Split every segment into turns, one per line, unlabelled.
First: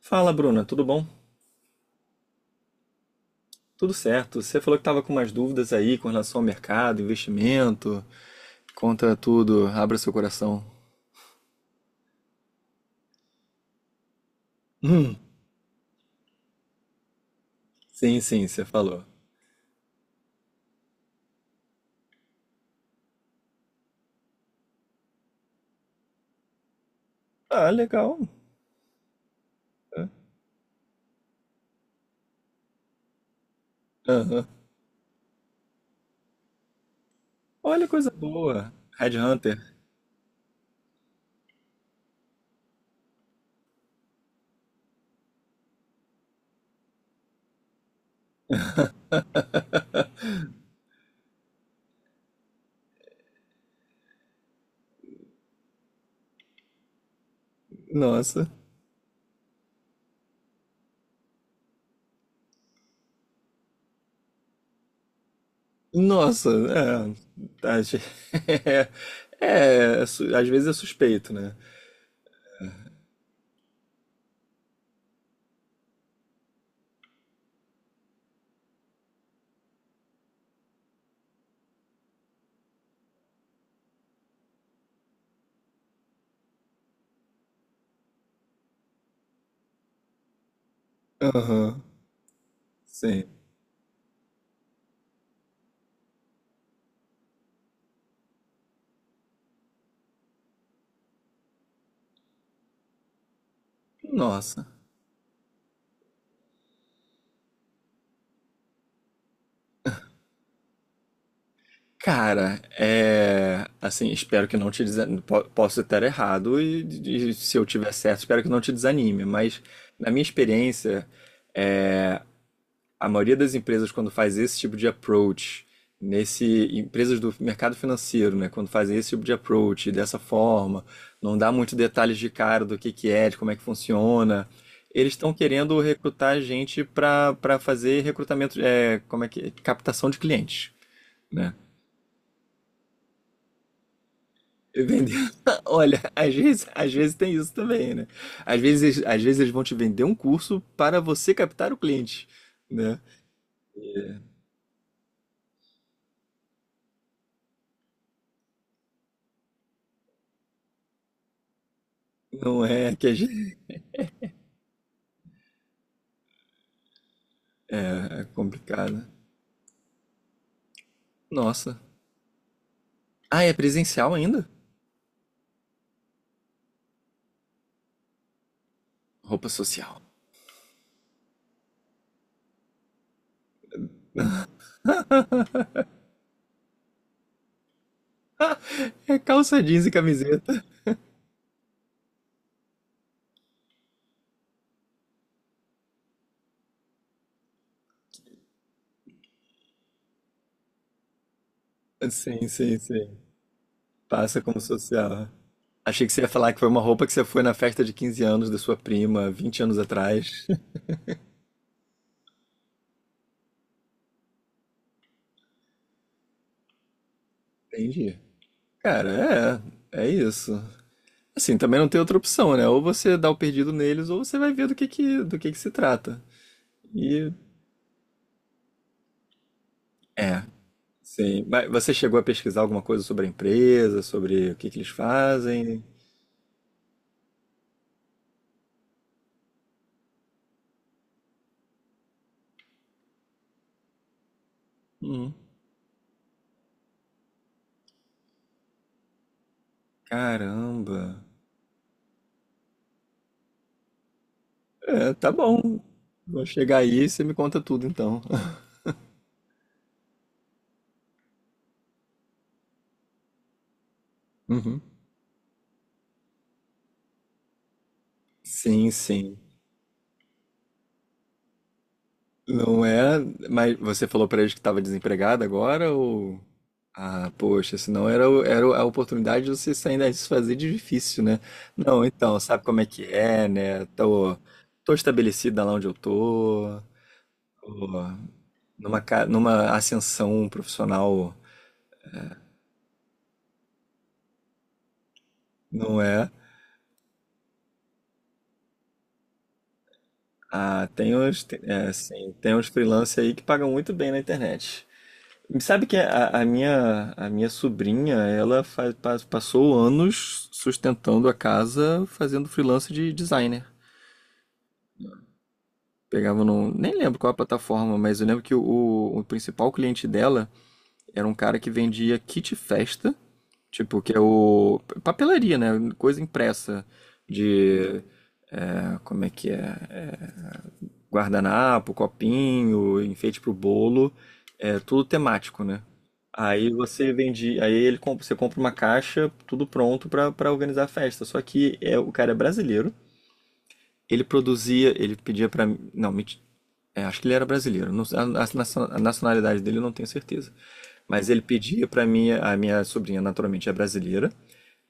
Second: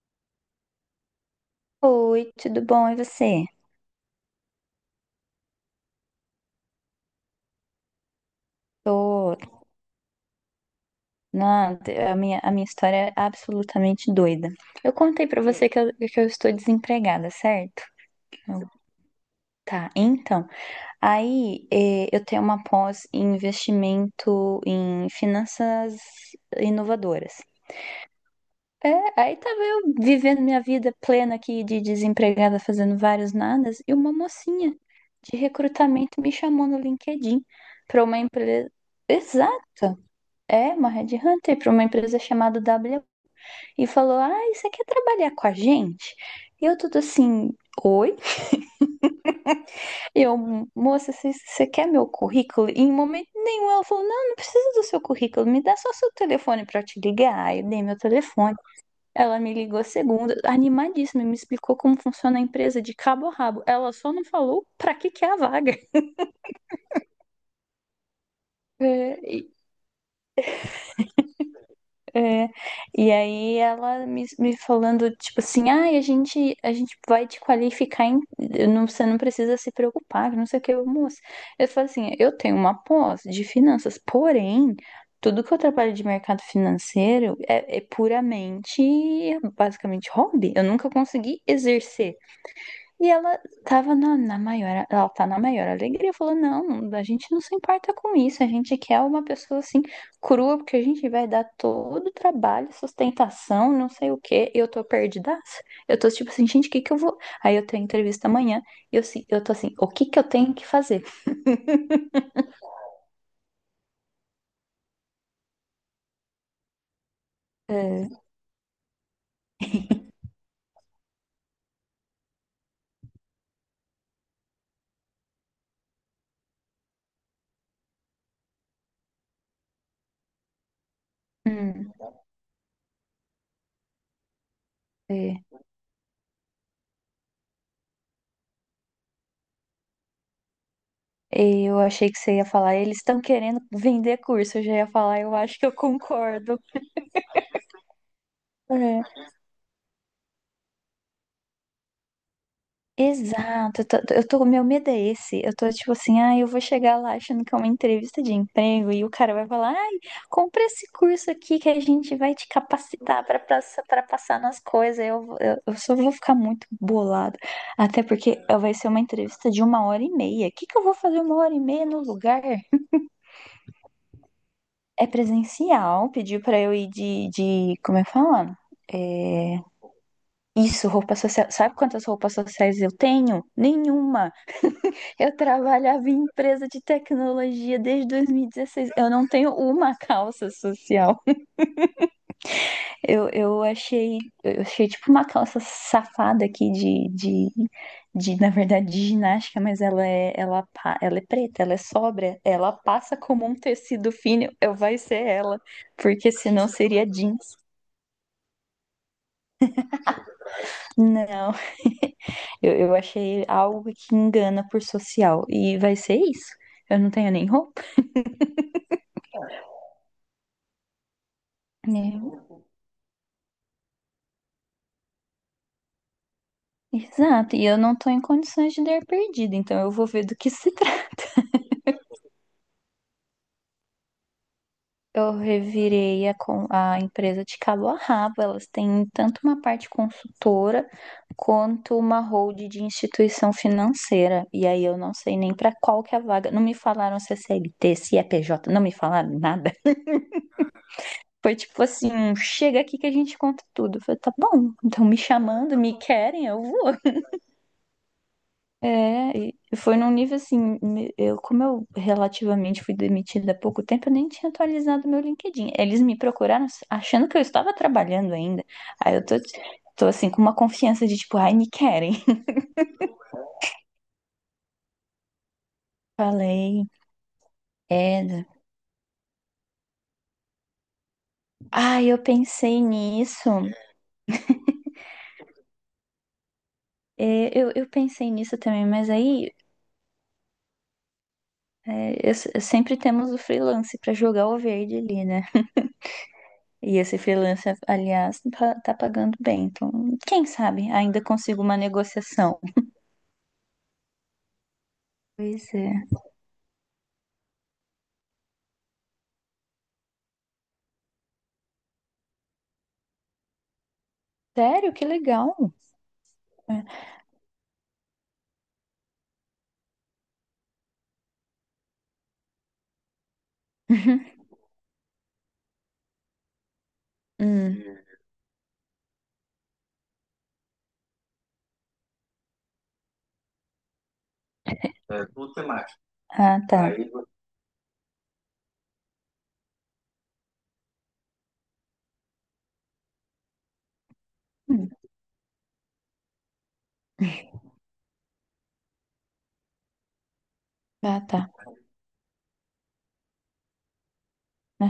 Fala, Bruna, tudo bom?
Oi, tudo bom? E você?
Tudo certo. Você falou que estava com umas dúvidas aí com relação ao mercado, investimento. Conta
Tô,
tudo, abra seu coração.
nada. A minha história é absolutamente doida. Eu
Hum,
contei pra você que eu estou desempregada, certo?
sim, você
Eu-
falou.
tá, então, aí eu tenho uma pós em investimento em finanças inovadoras.
Ah, legal.
É, aí tava eu
É.
vivendo minha vida plena aqui de desempregada, fazendo vários nadas, e uma
Aham.
mocinha de recrutamento me chamou no LinkedIn
Olha,
pra
coisa
uma empresa.
boa. Headhunter.
Exato. É, uma headhunter para uma empresa chamada W e falou: Ah, você quer trabalhar com a gente? E eu tudo assim, oi? Eu, moça, você quer meu currículo? E em momento nenhum ela falou: Não, não precisa do seu currículo, me dá só seu telefone para eu te ligar. Aí eu dei meu
Nossa.
telefone. Ela me ligou segunda, animadíssima, e me explicou como funciona a empresa de cabo a rabo. Ela só não falou para que que é a vaga.
Nossa, é. Tá, gente.
É, e
Às vezes é suspeito, né?
É, e aí ela me falando, tipo assim, ah, a gente vai te qualificar, não, você não precisa se preocupar, que não sei o que, moça. Eu falo assim, eu tenho uma pós de finanças, porém, tudo que eu trabalho de mercado financeiro é puramente, basicamente, hobby. Eu nunca consegui
Aham.
exercer. E
Sim.
ela tá na maior alegria, falou, não, a gente não se importa com isso, a gente quer uma pessoa assim, crua, porque a gente vai dar todo o trabalho, sustentação, não sei o quê, e
Nossa.
eu tô perdidaça. Eu tô tipo assim, gente, o que que eu vou. Aí eu tenho entrevista amanhã, e eu, se- eu tô assim, o que que eu tenho que fazer?
Cara, é. Assim, espero que não te desanime. Posso estar errado e se eu tiver
É,
certo, espero que não te desanime. Mas, na minha experiência, a maioria das empresas, quando faz esse tipo de approach, nesse. Empresas do mercado financeiro, né? Quando fazem esse tipo de approach dessa forma, não dá muito
hum,
detalhes de cara do que é, de como é que funciona. Eles estão
é,
querendo recrutar gente para fazer recrutamento, é, como é que, é, captação de clientes, né?
eu achei que você ia falar, eles estão querendo vender curso, eu já ia
Entendeu?
falar, eu acho que eu
Olha, às
concordo.
vezes, às vezes tem isso também, né? Às vezes,
É.
às vezes eles vão te vender um curso para você captar o cliente, né?
Exato, meu medo é esse. Eu tô tipo assim, ah, eu vou chegar lá achando que é uma entrevista de emprego e o cara vai falar, ai, compra esse curso aqui que a gente vai te
Não é que a
capacitar pra
gente...
passa- pra passar nas coisas. Eu só vou ficar muito bolado. Até
é
porque vai ser uma
complicado.
entrevista de uma hora e meia. O que que eu vou fazer uma hora e
Nossa.
meia no lugar?
Ah, é presencial ainda?
É presencial, pediu pra eu ir como é que fala?
Roupa
É,
social.
isso, roupa social. Sabe quantas roupas sociais eu tenho? Nenhuma. Eu trabalhava em empresa de tecnologia desde 2016. Eu
É
não tenho
calça jeans e
uma calça
camiseta.
social. Eu, eu achei, eu achei tipo uma calça safada aqui na verdade, de ginástica, mas ela é preta, ela é sóbria,
Sim,
ela
sim, sim.
passa como um tecido
Passa
fino.
como
Eu vai ser
social.
ela,
Achei que você ia
porque
falar que
senão
foi uma roupa
seria
que você foi na
jeans.
festa de 15 anos da sua prima, 20 anos atrás.
Não, eu achei algo que engana por social e vai ser isso. Eu não tenho nem roupa.
Entendi. Cara, é, é isso. Assim, também não tem outra
Né?
opção, né? Ou você dá o perdido neles, ou você vai ver do que que se trata. E
Exato, e eu não tô em condições de dar perdida, então eu vou ver do
é,
que se trata.
sim. Mas você chegou a pesquisar alguma coisa sobre a empresa, sobre o que que eles
Eu
fazem?
revirei a empresa de cabo a rabo, elas têm tanto uma parte consultora quanto uma hold de instituição financeira. E aí eu não
Hum,
sei nem pra qual que é a vaga. Não me falaram se é CLT, se é PJ, não me falaram nada.
caramba.
Foi tipo assim, chega aqui que a gente conta tudo. Eu falei, tá bom, então
É,
me
tá
chamando,
bom.
me
Vou
querem, eu
chegar aí
vou.
e você me conta tudo então.
É, e foi num nível assim, como eu relativamente fui demitida há pouco tempo, eu nem tinha
Uhum.
atualizado meu LinkedIn. Eles me procuraram achando que eu estava trabalhando ainda.
Sim,
Aí eu
sim.
tô assim, com uma confiança de tipo, ai, me querem.
Não é? Mas você falou pra eles que estava desempregado agora ou.
Falei,
Ah, poxa, senão
é,
era, o-
né?"
era a oportunidade de você sair daí e se fazer de difícil, né? Não,
ai, eu
então, sabe como
pensei
é que é,
nisso.
né? Tô estabelecida lá onde eu tô,
É,
tô
eu pensei nisso também,
numa,
mas
ca-
aí
numa ascensão profissional,
é, eu se- sempre temos o freelance para jogar o verde ali, né?
não é?
E esse freelance, aliás, tá pagando bem. Então, quem
Ah,
sabe ainda consigo uma
é, assim, tem
negociação.
uns freelancers aí que pagam muito bem na internet.
Pois
Sabe
é.
que a minha sobrinha, ela faz, pa- passou anos sustentando a casa fazendo freelance de designer.
Sério? Que legal.
Pegava
É.
nem lembro qual a plataforma, mas eu lembro que o principal cliente dela era um cara que vendia kit festa, tipo, que é
Uhum.
o papelaria, né? Coisa impressa
Hum.
de, ah, como é que é? É, guardanapo, copinho, enfeite pro bolo, é tudo temático, né?
Ah,
Aí
tá.
você vende, aí ele comp- você compra uma caixa, tudo pronto pra para organizar a festa. Só que é, o cara é brasileiro, ele produzia,
Hum.
ele pedia pra mim, não, menti- é, acho que ele era brasileiro, não, a nacio- a nacionalidade dele eu não tenho certeza.
Ah,
Mas ele
tá.
pedia pra minha, a minha sobrinha naturalmente é brasileira,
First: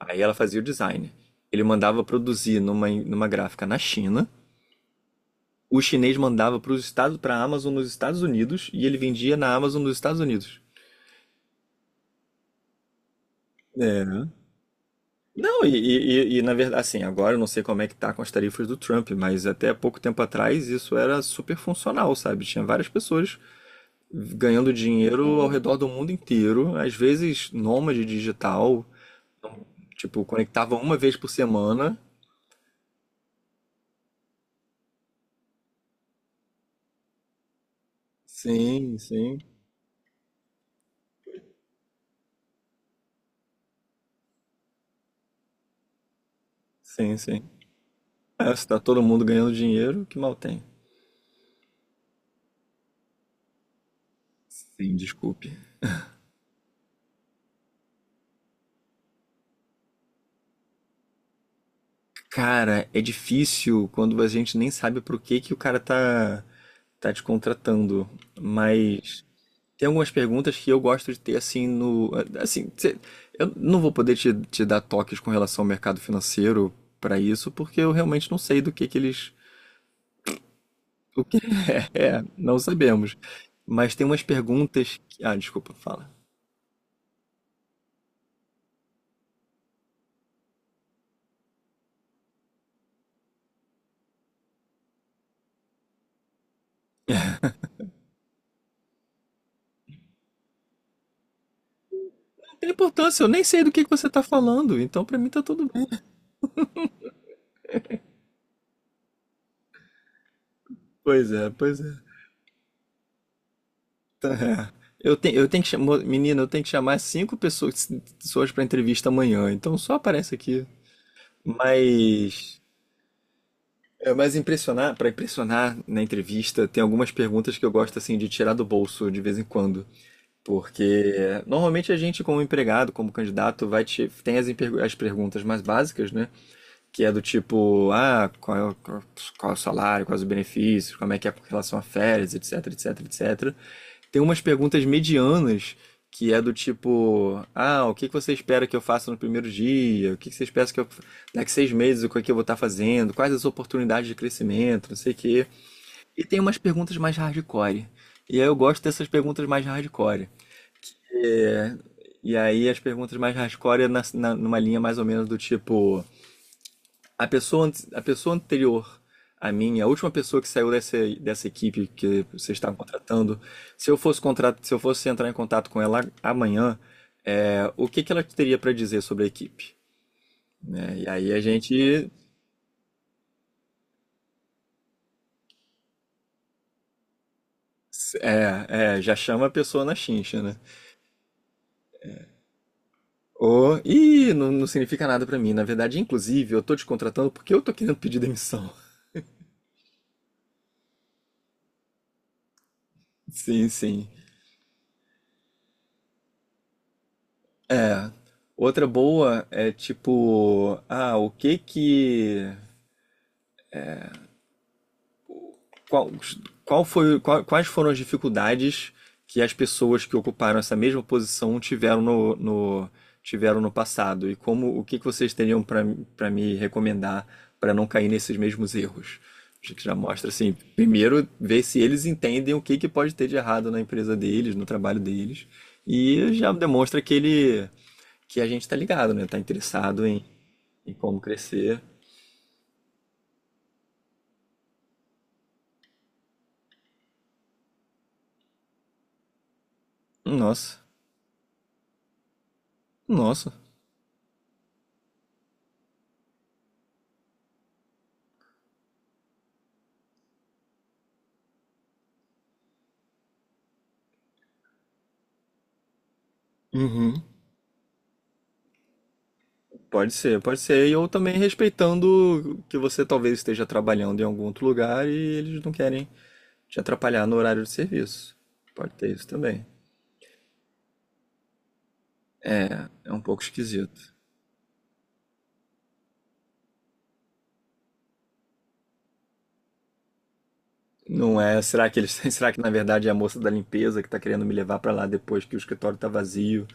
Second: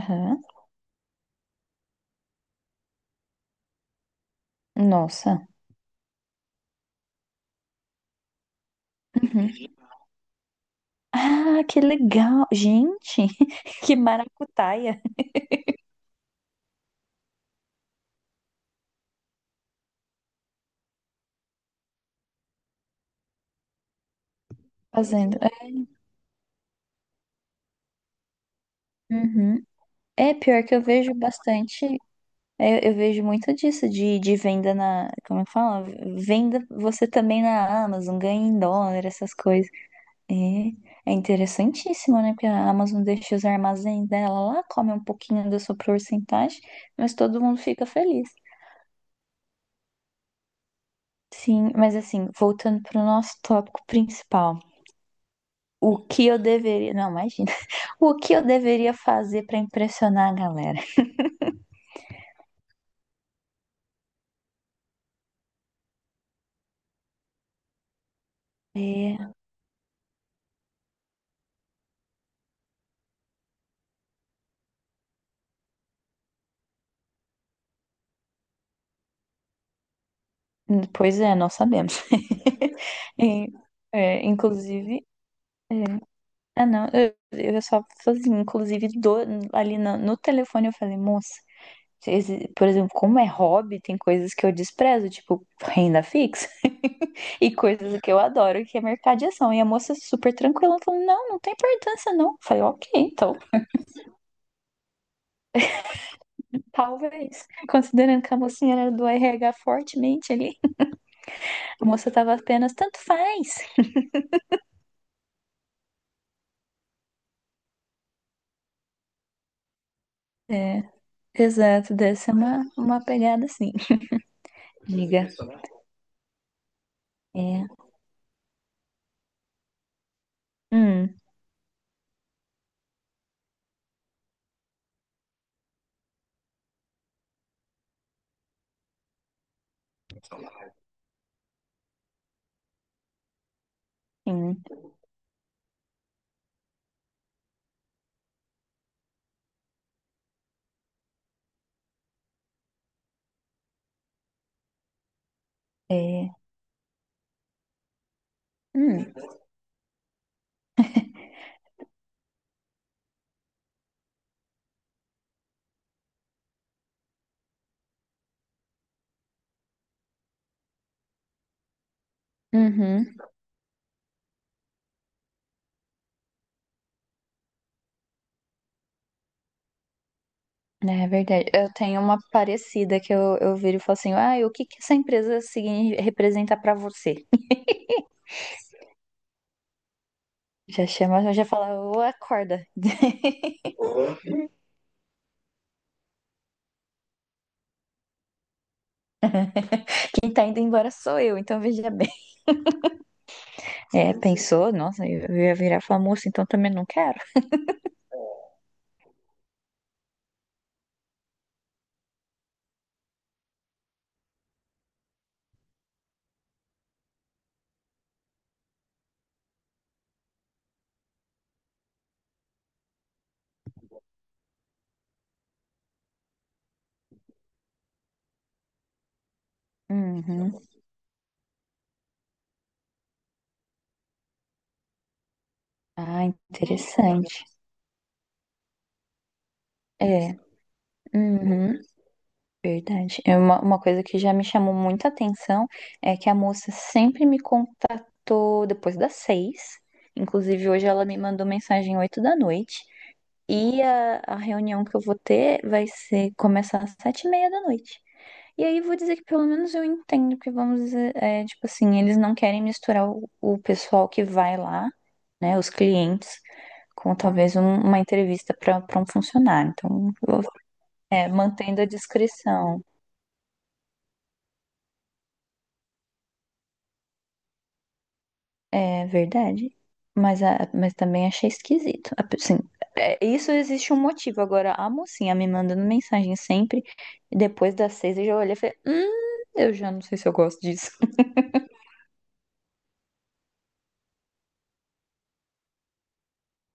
aí ela fazia o design. Ele mandava produzir numa, numa gráfica na China,
Nossa.
o chinês mandava para a Amazon nos Estados Unidos e ele vendia
Uhum.
na Amazon nos Estados Unidos.
Ah, que legal. Gente, que
É.
maracutaia
Não, na verdade, assim, agora eu não sei como é que tá com as tarifas do Trump, mas até pouco tempo atrás isso era super funcional, sabe? Tinha várias pessoas ganhando
fazendo.
dinheiro ao
É,
redor do mundo inteiro, às vezes nômade digital,
Uhum.
tipo,
É, pior que
conectava
eu
uma
vejo
vez por
bastante.
semana.
É, eu, vejo muito disso de venda na. Como é que fala? Venda você também na Amazon, ganha em
Sim,
dólar, essas
sim,
coisas. É, é interessantíssimo, né? Porque a Amazon deixa os armazéns dela lá, come um pouquinho da sua porcentagem, mas
sim,
todo
sim.
mundo fica feliz.
É, se tá todo mundo ganhando dinheiro, que mal tem?
Sim, mas assim, voltando para o nosso tópico principal,
Sim, desculpe.
o que eu deveria. Não, imagina. O que eu deveria fazer para impressionar a galera?
Cara, é difícil quando a gente nem sabe pro que o cara tá te contratando. Mas
É,
tem algumas perguntas que eu gosto de ter assim no. Assim, cê- eu não vou poder te dar toques com relação ao mercado financeiro pra isso, porque eu realmente não sei do que eles.
pois
O
é,
que
nós sabemos.
é, não sabemos.
E,
Mas tem umas perguntas
inclusive.
que. Ah, desculpa,
é,
fala.
Ah, não, eu só falei assim, inclusive ali no telefone eu falei, moça. Por exemplo, como é hobby, tem coisas que eu desprezo, tipo renda fixa, e coisas que eu adoro, que é mercado de ação. E a moça super tranquila, falou: não, não tem importância, não. Eu
Não
falei,
tem
ok,
importância, eu
então,
nem sei do que você tá falando, então pra mim tá tudo bem.
talvez. Considerando que a mocinha era do RH fortemente ali,
Pois é, pois
a
é.
moça tava apenas, tanto faz.
É. Eu tenho que chamar, menina, eu tenho que chamar cinco pessoas, pessoas para entrevista amanhã, então só aparece aqui.
É, exato, dessa é
Mas,
uma pegada assim.
é, mas impressionar, para
Diga.
impressionar na entrevista, tem algumas perguntas que
É.
eu gosto assim de tirar do bolso de vez em quando, porque
Hum,
é, normalmente a gente como empregado, como candidato, tem as perguntas mais básicas, né? Que é do tipo, ah, qual é o salário, quais os benefícios, como é que é com relação a férias, etc, etc, etc. Tem umas
sim.
perguntas medianas que é do tipo, ah, o que que você espera que eu faça no primeiro dia? O que que você espera que eu daqui 6 meses o que é que eu vou estar fazendo? Quais as oportunidades de crescimento? Não sei o quê. E
É.
tem umas perguntas mais hardcore. E aí eu gosto dessas
Hum.
perguntas mais hardcore. É, e aí as perguntas mais hardcore é numa linha mais ou menos do tipo, a pessoa anterior a mim, a última pessoa que saiu dessa equipe que vocês estavam
Uhum.
contratando, se eu fosse entrar em contato com ela amanhã, é, o que que ela teria para dizer sobre a equipe, né?
É
E aí a
verdade. Eu tenho
gente
uma parecida que eu viro e falo assim, ah, e o que que essa empresa representa pra você?
é, já chama a pessoa na chincha, né?
Já chama, já fala, ô, acorda.
Ou, ih, não, não significa nada pra mim. Na verdade, inclusive, eu tô te contratando porque eu tô querendo pedir demissão.
Quem tá indo embora sou eu, então veja bem.
Sim, sim.
É, pensou, nossa, eu ia virar e falar, moça, então também não quero.
É. Outra boa é tipo, ah, o que que Qual, qual foi, qual- quais foram as dificuldades que as pessoas que ocuparam essa mesma posição tiveram tiveram no passado? E como, o que que vocês teriam para me recomendar para não cair nesses mesmos erros? Acho que já mostra
Uhum.
assim, primeiro ver se eles entendem o que que pode ter de errado na empresa deles, no trabalho deles,
Ah,
e já demonstra que
interessante.
ele, que a gente está ligado, né? Tá interessado em,
É.
em como
Uhum.
crescer.
Verdade. É. Uma coisa que já me chamou muita atenção é que a moça sempre me contatou depois das 6. Inclusive,
Nossa,
hoje ela me mandou mensagem 8 da noite.
nossa.
E a reunião que eu vou ter vai ser começar às 7:30 da noite. E aí vou dizer que pelo menos eu entendo que vamos dizer, é, tipo assim, eles não querem misturar o pessoal que vai lá, né, os clientes, com
Uhum.
talvez uma entrevista para um funcionário. Então,
Pode ser, pode ser. E ou também
mantendo a
respeitando que
discrição.
você talvez esteja trabalhando em algum outro lugar e eles não querem te atrapalhar no horário de serviço. Pode
É
ter isso também.
verdade. Mas também achei esquisito. Assim,
É
é,
um pouco
isso existe um
esquisito.
motivo. Agora, a mocinha me mandando mensagem sempre, e depois das 6 eu já olhei e falei, eu já não sei se eu gosto disso.
Não é, será que eles, será que na verdade é a moça da limpeza que tá querendo me levar pra lá depois que o escritório tá vazio,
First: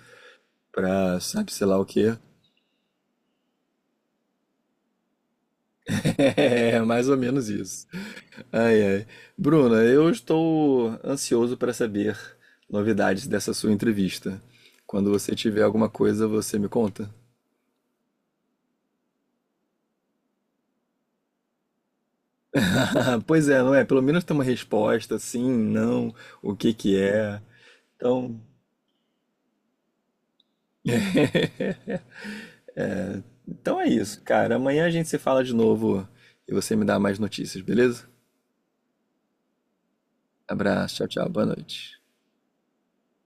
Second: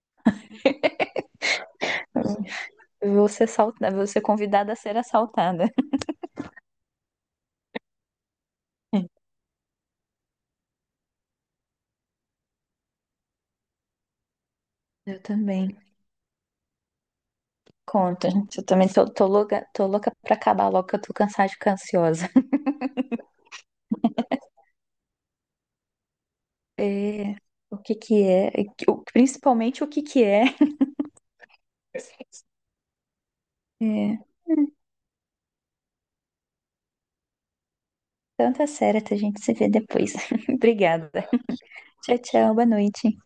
pra sabe sei lá o quê?
Eu vou ser assaltada, vou ser convidada a ser assaltada.
É, mais ou menos isso. Ai, ai. Bruna, eu estou ansioso para saber novidades dessa sua entrevista. Quando
Eu
você tiver
também.
alguma coisa, você me conta?
Conta, gente. Eu também tô louca, tô louca pra acabar logo, que eu tô cansada de ficar ansiosa.
Pois é, não é? Pelo menos tem uma resposta, sim, não, o que que
É,
é.
o que que
Então,
é, principalmente o que que é.
então é
É,
isso, cara. Amanhã a gente se fala de novo e você me dá mais notícias, beleza?
tanta séria, a gente se vê depois.
Abraço, tchau,
Obrigada.
tchau, boa noite.
Tchau, tchau. Boa noite.